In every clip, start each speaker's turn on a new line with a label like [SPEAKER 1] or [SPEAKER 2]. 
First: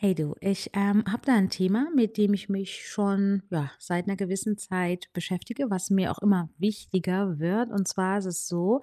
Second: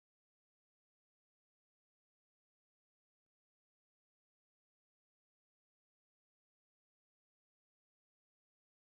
[SPEAKER 1] Hey du, ich habe da ein Thema, mit dem ich mich schon, ja, seit einer gewissen Zeit beschäftige, was mir auch immer wichtiger wird. Und zwar ist es so,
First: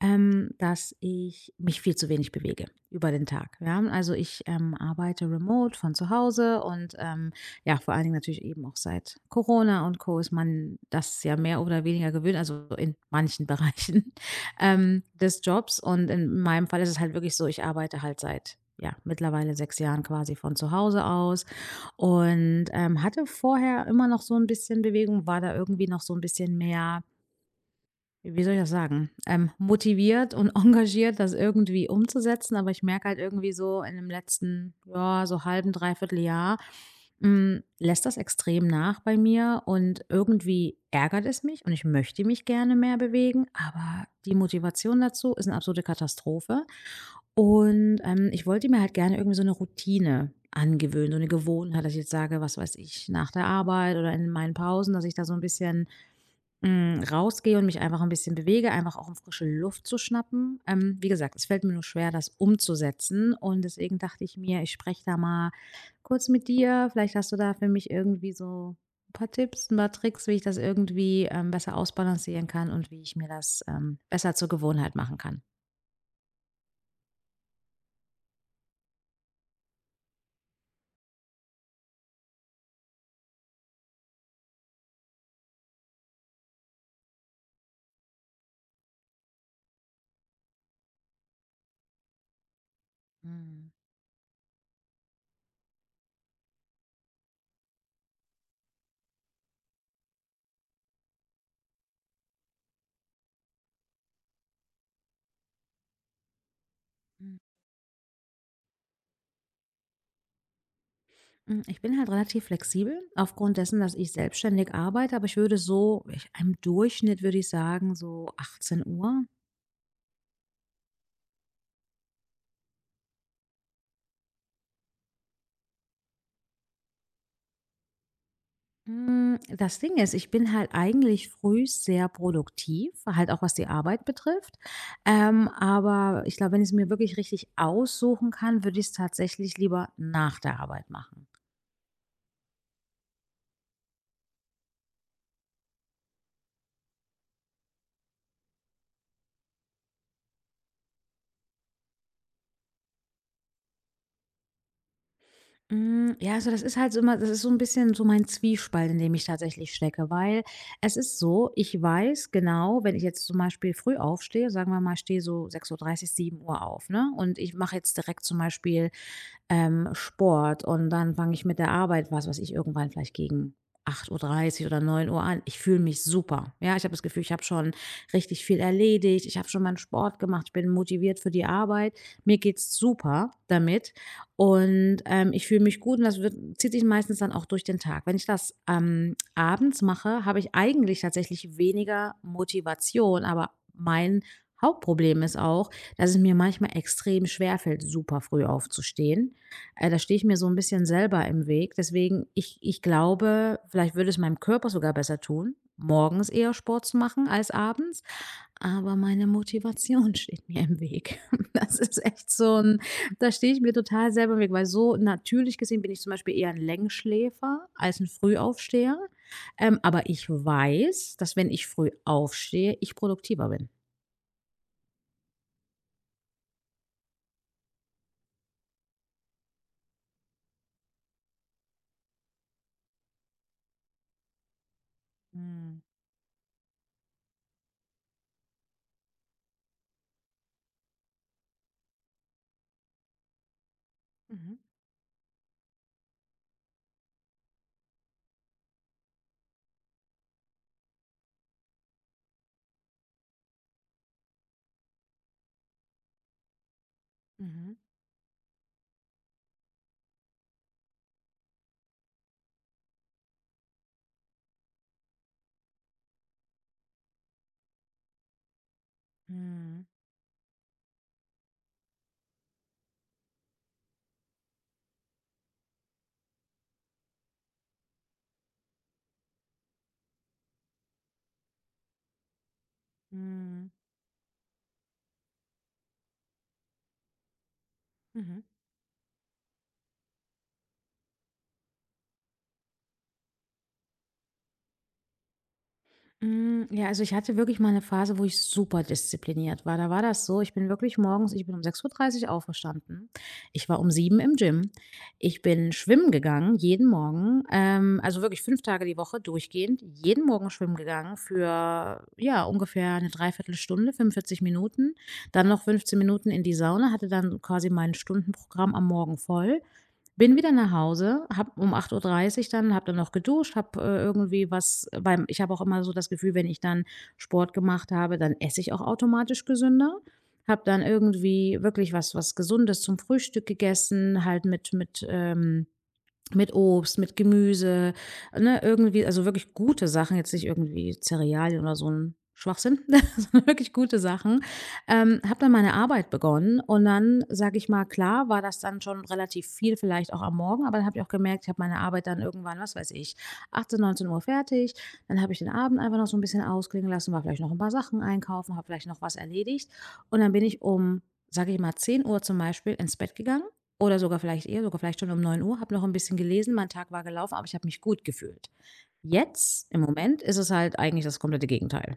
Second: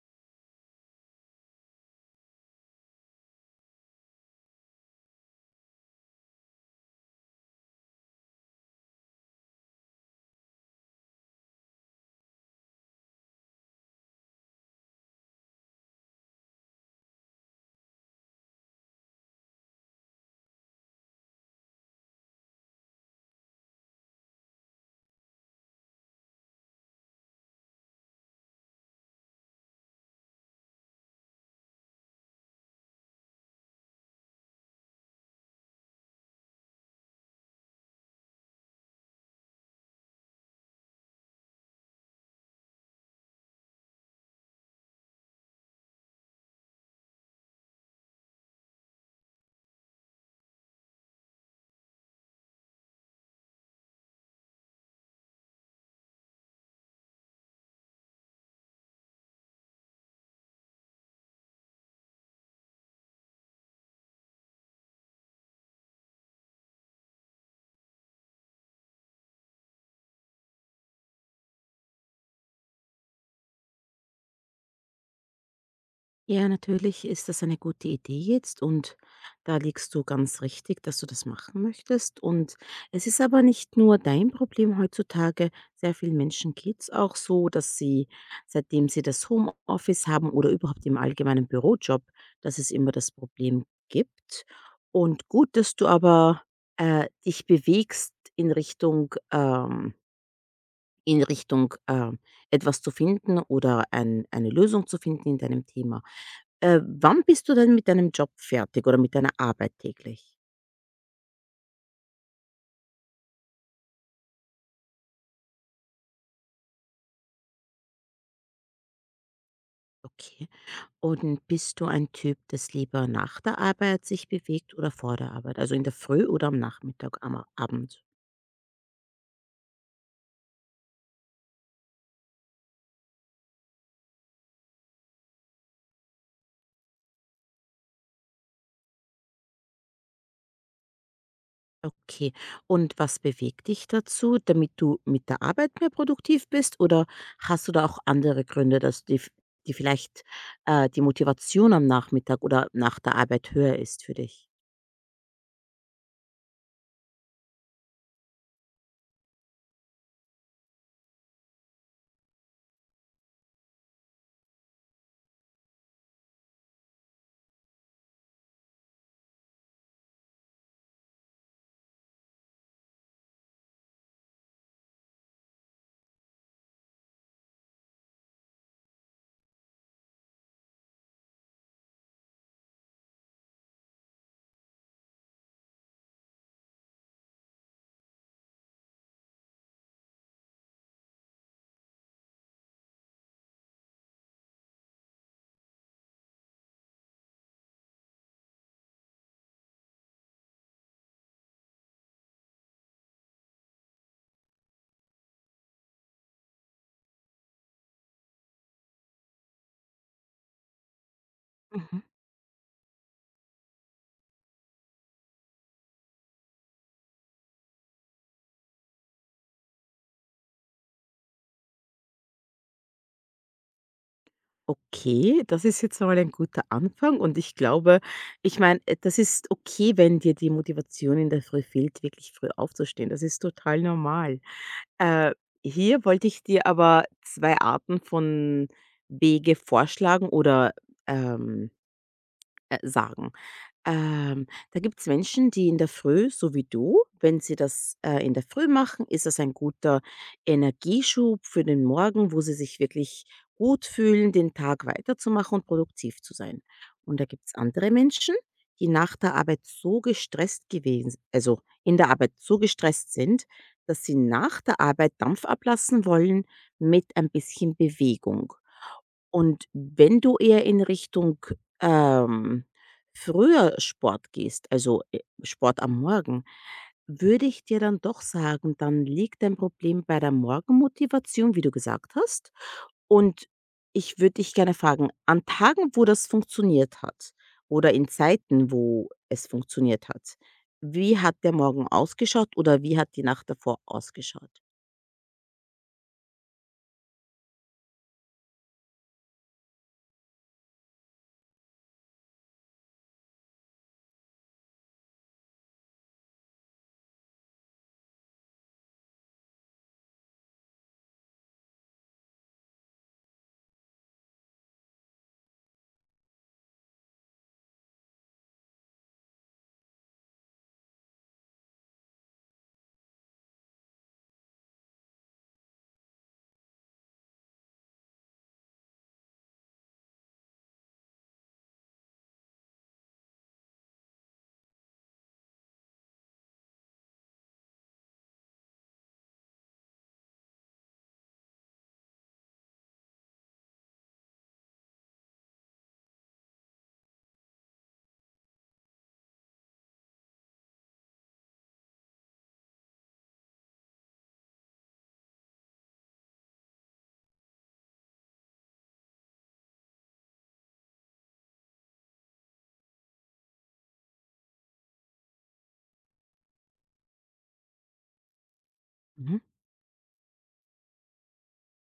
[SPEAKER 1] dass ich mich viel zu wenig bewege über den Tag. Ja? Also ich arbeite remote von zu Hause und ja, vor allen Dingen natürlich eben auch seit Corona und Co. ist man das ja mehr oder weniger gewöhnt, also in manchen Bereichen des Jobs. Und in meinem Fall ist es halt wirklich so, ich arbeite halt seit, ja, mittlerweile 6 Jahren quasi von zu Hause aus und hatte vorher immer noch so ein bisschen Bewegung, war da irgendwie noch so ein bisschen mehr, wie soll ich das sagen? Motiviert und engagiert, das irgendwie umzusetzen, aber ich merke halt irgendwie so in dem letzten, ja, so halben, dreiviertel Jahr, lässt das extrem nach bei mir, und irgendwie ärgert es mich und ich möchte mich gerne mehr bewegen, aber die Motivation dazu ist eine absolute Katastrophe. Und ich wollte mir halt gerne irgendwie so eine Routine angewöhnen, so eine Gewohnheit, dass ich jetzt sage, was weiß ich, nach der Arbeit oder in meinen Pausen, dass ich da so ein bisschen rausgehe und mich einfach ein bisschen bewege, einfach auch, um frische Luft zu schnappen. Wie gesagt, es fällt mir nur schwer, das umzusetzen, und deswegen dachte ich mir, ich spreche da mal kurz mit dir. Vielleicht hast du da für mich irgendwie so 'n paar Tipps, ein paar Tricks, wie ich das irgendwie, besser ausbalancieren kann und wie ich mir das, besser zur Gewohnheit machen kann.
[SPEAKER 2] Ja, natürlich ist das eine gute Idee jetzt, und da liegst du ganz richtig, dass du das machen möchtest. Und es ist aber nicht nur dein Problem heutzutage. Sehr vielen Menschen geht's auch so, dass sie, seitdem sie das Homeoffice haben oder überhaupt im allgemeinen Bürojob, dass es immer das Problem
[SPEAKER 1] Mhm.
[SPEAKER 2] gibt. Und gut, dass du aber dich bewegst in Richtung in Richtung etwas zu finden oder eine Lösung zu finden in deinem Thema. Wann
[SPEAKER 1] Mhm.
[SPEAKER 2] bist du denn mit deinem Job fertig oder mit deiner Arbeit täglich?
[SPEAKER 1] Ich bin halt relativ flexibel aufgrund dessen, dass ich selbstständig arbeite, aber ich im Durchschnitt würde ich sagen, so 18 Uhr.
[SPEAKER 2] Okay. Und bist du ein Typ, das lieber nach der Arbeit sich bewegt oder vor der Arbeit? Also in der Früh oder am Nachmittag, am Abend?
[SPEAKER 1] Das Ding ist, ich bin halt eigentlich früh sehr produktiv, halt auch was die Arbeit betrifft. Aber ich glaube, wenn ich es mir wirklich richtig aussuchen kann, würde ich es tatsächlich lieber nach der Arbeit machen.
[SPEAKER 2] Okay. Und was bewegt dich dazu, damit du mit der Arbeit mehr produktiv bist? Oder hast du da auch andere Gründe, dass die vielleicht die Motivation am Nachmittag oder nach der Arbeit höher ist für dich?
[SPEAKER 1] Ja, also das ist halt so immer, das ist so ein bisschen so mein Zwiespalt, in dem ich tatsächlich stecke, weil es ist so, ich weiß genau, wenn ich jetzt zum Beispiel früh aufstehe, sagen wir mal, stehe so 6:30 Uhr, 7 Uhr auf, ne? Und ich mache jetzt direkt zum Beispiel Sport und dann fange ich mit der Arbeit, was weiß ich, irgendwann vielleicht gegen 8:30 Uhr oder 9 Uhr an. Ich fühle mich super. Ja, ich habe das Gefühl, ich habe schon richtig viel erledigt. Ich habe schon meinen Sport gemacht. Ich bin motiviert für die Arbeit. Mir geht's super damit, und ich fühle mich gut und das wird zieht sich meistens dann auch durch den Tag. Wenn ich das, abends mache, habe ich eigentlich tatsächlich weniger Motivation, aber mein Hauptproblem ist auch, dass es mir manchmal extrem schwerfällt, super früh aufzustehen. Da stehe ich mir so ein bisschen selber im Weg. Deswegen, ich glaube, vielleicht würde es meinem Körper sogar besser tun, morgens eher Sport zu machen als abends, aber meine Motivation steht mir im Weg. Das
[SPEAKER 2] Mhm.
[SPEAKER 1] ist echt so 'n da stehe ich mir total selber im Weg, weil so natürlich gesehen bin ich zum Beispiel eher ein Längsschläfer als ein Frühaufsteher. Aber ich weiß, dass, wenn ich früh aufstehe, ich produktiver bin.
[SPEAKER 2] Okay, das ist jetzt mal ein guter Anfang, und ich glaube, ich meine, das ist okay, wenn dir die Motivation in der Früh fehlt, wirklich früh aufzustehen. Das ist total normal. Äh,
[SPEAKER 1] Mhm.
[SPEAKER 2] hier wollte ich dir aber 2 Arten von Wege vorschlagen oder, ähm, sagen. Ähm,
[SPEAKER 1] Mhm.
[SPEAKER 2] Da gibt's Menschen, die in der Früh, so wie du, wenn sie das, in der Früh machen, ist das ein guter Energieschub für den Morgen, wo sie sich wirklich gut fühlen, den Tag weiterzumachen und produktiv zu sein. Und da gibt's
[SPEAKER 1] Mhm.
[SPEAKER 2] andere Menschen, die nach der Arbeit so in der Arbeit so gestresst sind, dass sie nach der Arbeit Dampf ablassen wollen mit ein bisschen Bewegung. Und
[SPEAKER 1] Mhm.
[SPEAKER 2] wenn du eher in Richtung, ähm, früher Sport gehst, also, Sport am Morgen, würde ich dir dann doch sagen, dann liegt dein Problem bei der Morgenmotivation, wie du gesagt hast. Und
[SPEAKER 1] Mhm.
[SPEAKER 2] ich würde dich gerne fragen, an Tagen, wo das funktioniert hat oder in
[SPEAKER 1] Mhm.
[SPEAKER 2] Zeiten, wo es funktioniert hat, wie hat der Morgen ausgeschaut oder wie hat die Nacht davor ausgeschaut?
[SPEAKER 1] Hm, ja, also ich hatte wirklich mal eine Phase, wo ich super diszipliniert war. Da war das so, ich bin um 6:30 Uhr aufgestanden. Ich war um 7 im Gym. Ich bin schwimmen gegangen jeden Morgen, also wirklich 5 Tage die Woche durchgehend, jeden Morgen schwimmen gegangen für, ja, ungefähr eine 3/4 Stunde, 45 Minuten. Dann noch 15 Minuten in die Sauna, hatte dann quasi mein Stundenprogramm am Morgen voll, bin wieder nach Hause, hab um 8:30 Uhr, dann hab dann noch geduscht, hab irgendwie was beim. Ich habe auch immer so das Gefühl, wenn ich dann Sport gemacht habe, dann esse ich auch automatisch gesünder. Hab dann irgendwie wirklich was Gesundes zum Frühstück gegessen, halt mit Obst, mit Gemüse, ne, irgendwie, also wirklich gute Sachen, jetzt nicht irgendwie Cerealien oder so ein Schwachsinn, sondern wirklich gute Sachen. Habe dann meine Arbeit begonnen und dann, sage ich mal, klar war das dann schon relativ viel, vielleicht auch am Morgen, aber dann habe ich auch gemerkt, ich habe meine Arbeit dann irgendwann, was weiß ich, 18, 19 Uhr fertig. Dann habe ich den Abend einfach noch so ein bisschen ausklingen lassen, war vielleicht noch ein paar Sachen einkaufen, habe vielleicht noch was erledigt und dann bin ich um, sage ich mal, 10 Uhr zum Beispiel ins Bett gegangen oder sogar vielleicht eher, sogar vielleicht schon um 9 Uhr, habe noch ein bisschen gelesen. Mein Tag war gelaufen, aber ich habe mich gut gefühlt.
[SPEAKER 2] Mhm.
[SPEAKER 1] Jetzt, im Moment, ist es halt eigentlich das komplette Gegenteil.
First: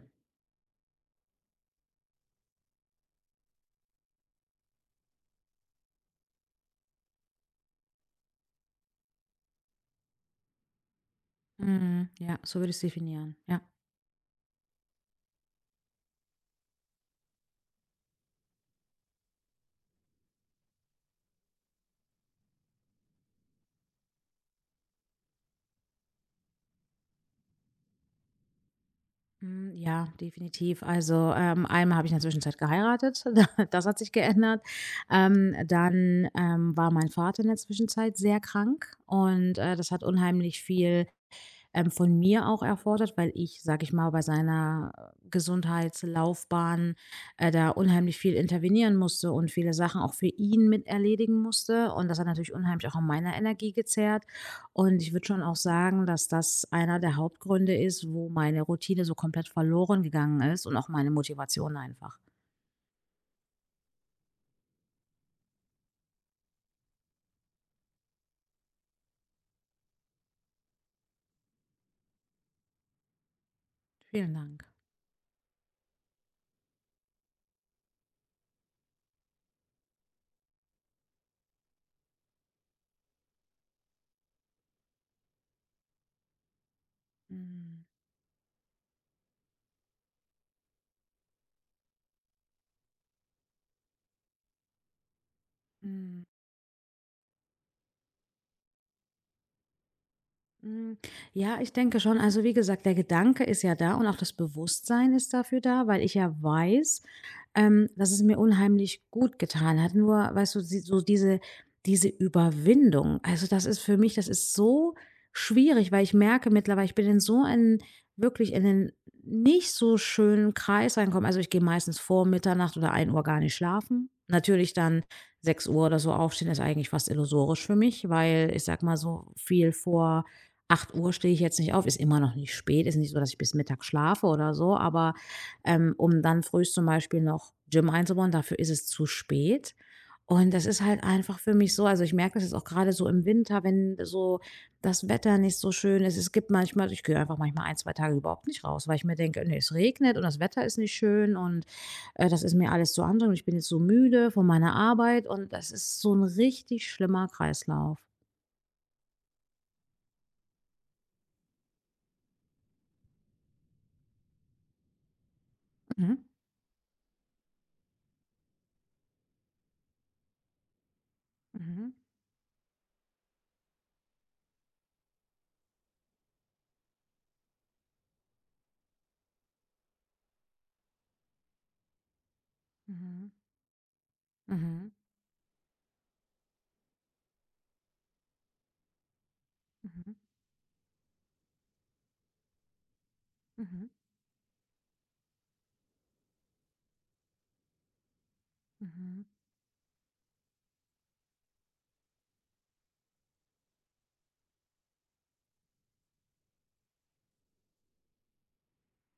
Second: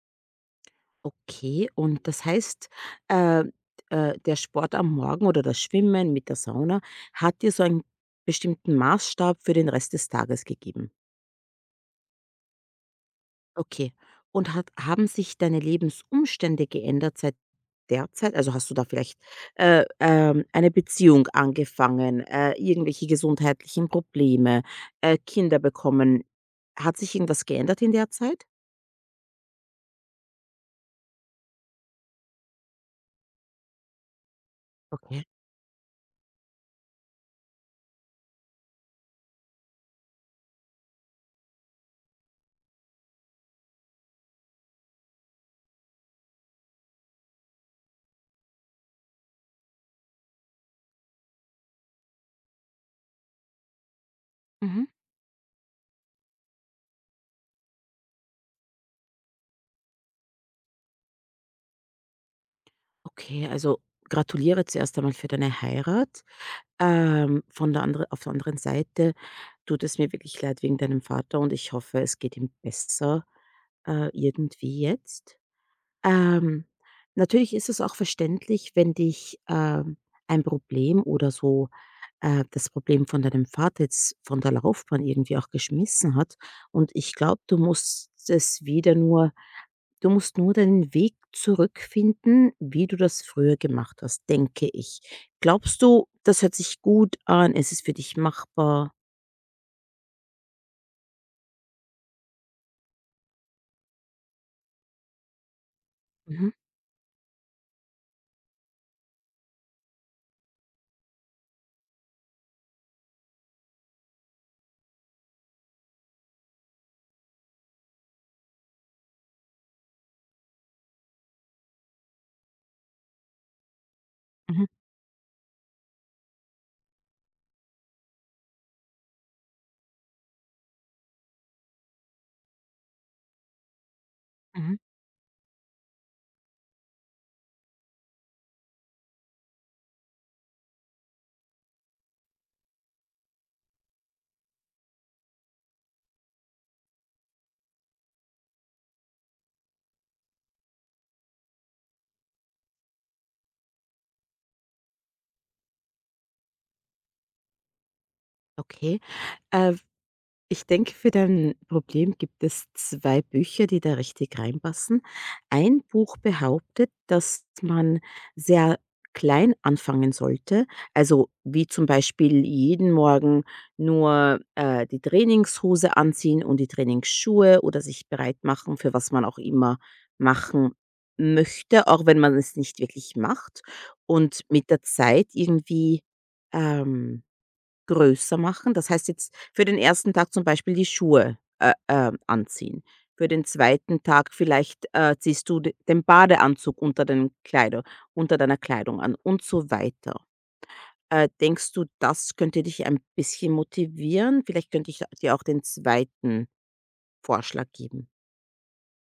[SPEAKER 2] Okay, und das heißt, äh, der Sport am Morgen oder das Schwimmen mit der Sauna hat dir so einen bestimmten Maßstab für den Rest des Tages gegeben.
[SPEAKER 1] Mhm, ja, so würde ich's definieren. Ja.
[SPEAKER 2] Okay. Und haben sich deine Lebensumstände geändert seit der Zeit? Also hast du da vielleicht eine Beziehung angefangen, irgendwelche gesundheitlichen Probleme, Kinder bekommen? Hat sich irgendwas geändert in der Zeit?
[SPEAKER 1] Hm, ja, definitiv. Also, einmal habe ich in der Zwischenzeit geheiratet, das hat sich geändert.
[SPEAKER 2] Okay.
[SPEAKER 1] Dann, war mein Vater in der Zwischenzeit sehr krank und, das hat unheimlich viel von mir auch erfordert, weil ich, sage ich mal, bei seiner Gesundheitslaufbahn da unheimlich viel intervenieren musste und viele Sachen auch für ihn mit erledigen musste. Und das hat natürlich unheimlich auch an meiner Energie gezerrt.
[SPEAKER 2] Mhm.
[SPEAKER 1] Und ich würde schon auch sagen, dass das einer der Hauptgründe ist, wo meine Routine so komplett verloren gegangen ist und auch meine Motivation einfach.
[SPEAKER 2] Okay, also gratuliere zuerst einmal für deine Heirat. Von der andere auf der anderen Seite tut es mir wirklich leid wegen deinem Vater, und ich hoffe, es geht ihm besser,
[SPEAKER 1] Vielen Dank.
[SPEAKER 2] irgendwie jetzt. Ähm, Natürlich ist es auch verständlich, wenn dich, ein Problem oder so das Problem von deinem Vater jetzt von der Laufbahn irgendwie auch geschmissen hat, und ich glaube,
[SPEAKER 1] Mhm.
[SPEAKER 2] du musst nur deinen Weg zurückfinden, wie du das früher gemacht hast, denke ich. Glaubst du, das hört sich gut an? Ist es für dich machbar?
[SPEAKER 1] Hm, ja, ich denke schon. Also, wie gesagt, der Gedanke ist ja da und auch das Bewusstsein ist dafür da, weil ich ja
[SPEAKER 2] Mhm,
[SPEAKER 1] weiß, dass es mir unheimlich gut getan hat. Nur, weißt du, so diese Überwindung, also das ist für mich, das ist so schwierig, weil ich merke mittlerweile, ich bin in so einen, wirklich in einen nicht so schönen Kreis reinkommen. Also ich gehe meistens vor Mitternacht oder 1 Uhr gar nicht schlafen.
[SPEAKER 2] mhm,
[SPEAKER 1] Natürlich dann 6 Uhr oder so aufstehen ist eigentlich fast illusorisch für mich, weil ich sag mal, so viel vor 8 Uhr stehe ich jetzt nicht auf, ist immer noch nicht spät, ist nicht so, dass ich bis Mittag schlafe oder so,
[SPEAKER 2] mhm.
[SPEAKER 1] aber, um dann früh zum Beispiel noch Gym einzubauen, dafür ist es zu spät. Und das ist halt einfach für mich so, also, ich merke das jetzt auch gerade so im Winter, wenn so das Wetter nicht so schön ist. Es gibt manchmal ich gehe einfach manchmal 1, 2 Tage überhaupt nicht raus, weil ich mir denke: „Ne, es regnet und das Wetter ist nicht schön und, das ist mir alles zu anstrengend. Ich bin jetzt so müde von meiner Arbeit", und das ist so ein richtig schlimmer Kreislauf.
[SPEAKER 2] Okay. Äh Ich denke, für dein Problem gibt es 2 Bücher, die da richtig reinpassen. Ein
[SPEAKER 1] Mhm.
[SPEAKER 2] Buch behauptet, dass man sehr klein anfangen sollte, also wie zum
[SPEAKER 1] Mhm.
[SPEAKER 2] Beispiel jeden Morgen nur, die Trainingshose anziehen und die Trainingsschuhe oder sich bereit machen für was man auch immer machen möchte, auch wenn man es nicht wirklich
[SPEAKER 1] Mhm.
[SPEAKER 2] macht, und mit der
[SPEAKER 1] Mhm.
[SPEAKER 2] Zeit irgendwie, ähm größer machen. Das heißt jetzt für den ersten
[SPEAKER 1] Mhm,
[SPEAKER 2] Tag zum Beispiel die Schuhe, anziehen. Für den
[SPEAKER 1] mhm,
[SPEAKER 2] zweiten Tag vielleicht, ziehst du d den Badeanzug unter den Kleider unter deiner Kleidung an
[SPEAKER 1] mhm.
[SPEAKER 2] und so weiter. Denkst du, das könnte dich ein bisschen motivieren? Vielleicht könnte ich dir auch den zweiten Vorschlag geben.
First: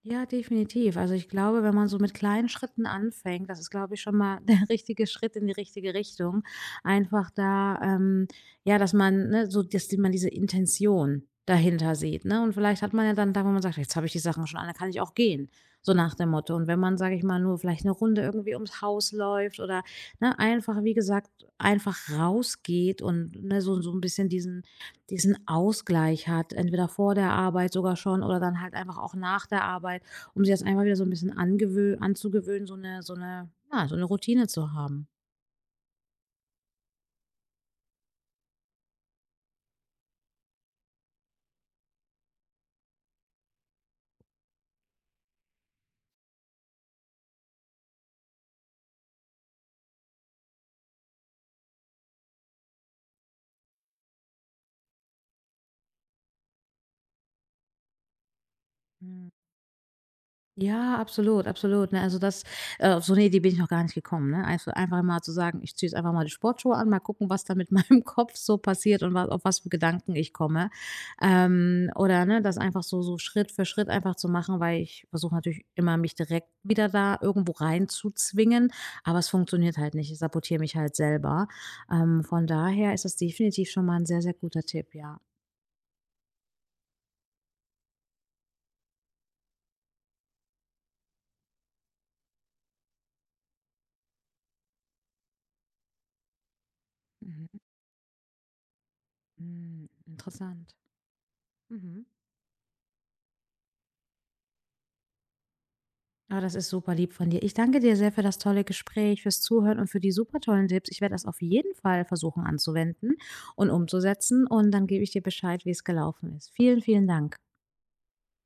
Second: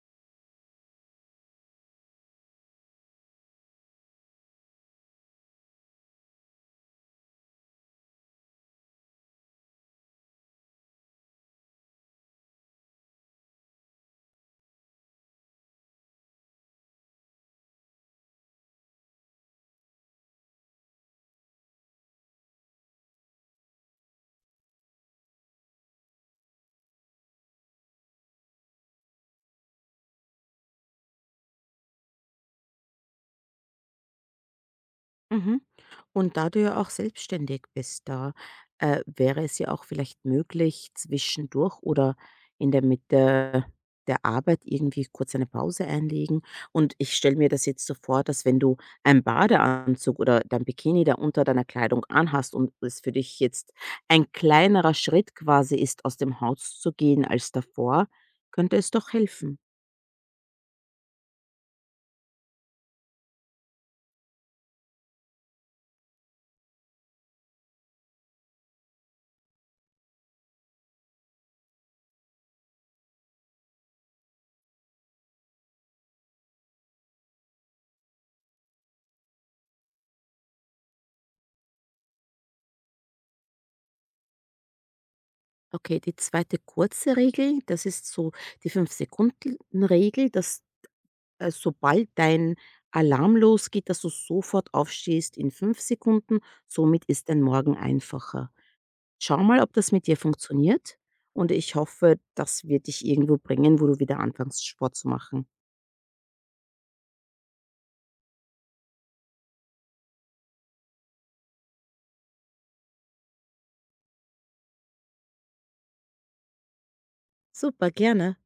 [SPEAKER 1] Ja, definitiv. Also, ich glaube, wenn man so mit kleinen Schritten anfängt, das ist, glaube ich, schon mal der richtige Schritt in die richtige Richtung. Einfach da, ja, dass man, ne, so, dass man diese Intention dahinter sieht, ne? Und vielleicht hat man ja dann da, wo man sagt, jetzt habe ich die Sachen schon an, dann kann ich auch gehen. So nach dem Motto. Und wenn man, sage ich mal, nur vielleicht eine Runde irgendwie ums Haus läuft oder ne, einfach, wie gesagt, einfach rausgeht und ne, so, so ein bisschen diesen Ausgleich hat, entweder vor der Arbeit sogar schon oder dann halt einfach auch nach der Arbeit, um sich das einfach wieder so ein bisschen angewö anzugewöhnen, so eine ja, so eine Routine zu haben.
[SPEAKER 2] Mhm. Und da du ja auch selbstständig bist, da wäre es ja auch vielleicht möglich, zwischendurch oder in der Mitte der Arbeit irgendwie kurz eine Pause einlegen. Und ich stelle mir das jetzt so vor, dass, wenn du einen Badeanzug oder dein Bikini da unter deiner Kleidung anhast und es für dich jetzt ein kleinerer Schritt quasi ist, aus dem Haus zu gehen als davor, könnte es doch
[SPEAKER 1] Mhm.
[SPEAKER 2] helfen.
[SPEAKER 1] Ja, absolut, absolut, ne? Also, das auf so 'ne Idee bin ich noch gar nicht gekommen, ne? Also, einfach mal zu sagen: „Ich ziehe jetzt einfach mal die Sportschuhe an, mal gucken, was da mit meinem Kopf so passiert und was, auf was für Gedanken ich komme." Oder, ne, das einfach so Schritt für Schritt einfach zu machen, weil ich versuche natürlich immer, mich direkt wieder da irgendwo reinzuzwingen, aber es funktioniert halt nicht. Ich sabotiere mich halt selber. Von daher ist das definitiv schon mal ein sehr, sehr guter Tipp, ja.
[SPEAKER 2] Okay, die zweite kurze Regel, das ist so die 5-Sekunden-Regel, dass, sobald dein Alarm losgeht, dass du sofort aufstehst in 5 Sekunden. Somit ist dein
[SPEAKER 1] Mhm,
[SPEAKER 2] Morgen einfacher. Schau mal, ob
[SPEAKER 1] hm,
[SPEAKER 2] das mit dir
[SPEAKER 1] interessant.
[SPEAKER 2] funktioniert, und ich
[SPEAKER 1] Mhm.
[SPEAKER 2] hoffe, das wird dich irgendwo bringen, wo du wieder anfängst, Sport zu machen.
[SPEAKER 1] Ah, das ist super lieb von dir. Ich danke dir sehr für das tolle Gespräch, fürs Zuhören und für die super tollen Tipps. Ich werde das auf jeden Fall versuchen anzuwenden und umzusetzen und dann gebe ich dir Bescheid, wie es gelaufen ist. Vielen, vielen Dank.
[SPEAKER 2] Super, gerne.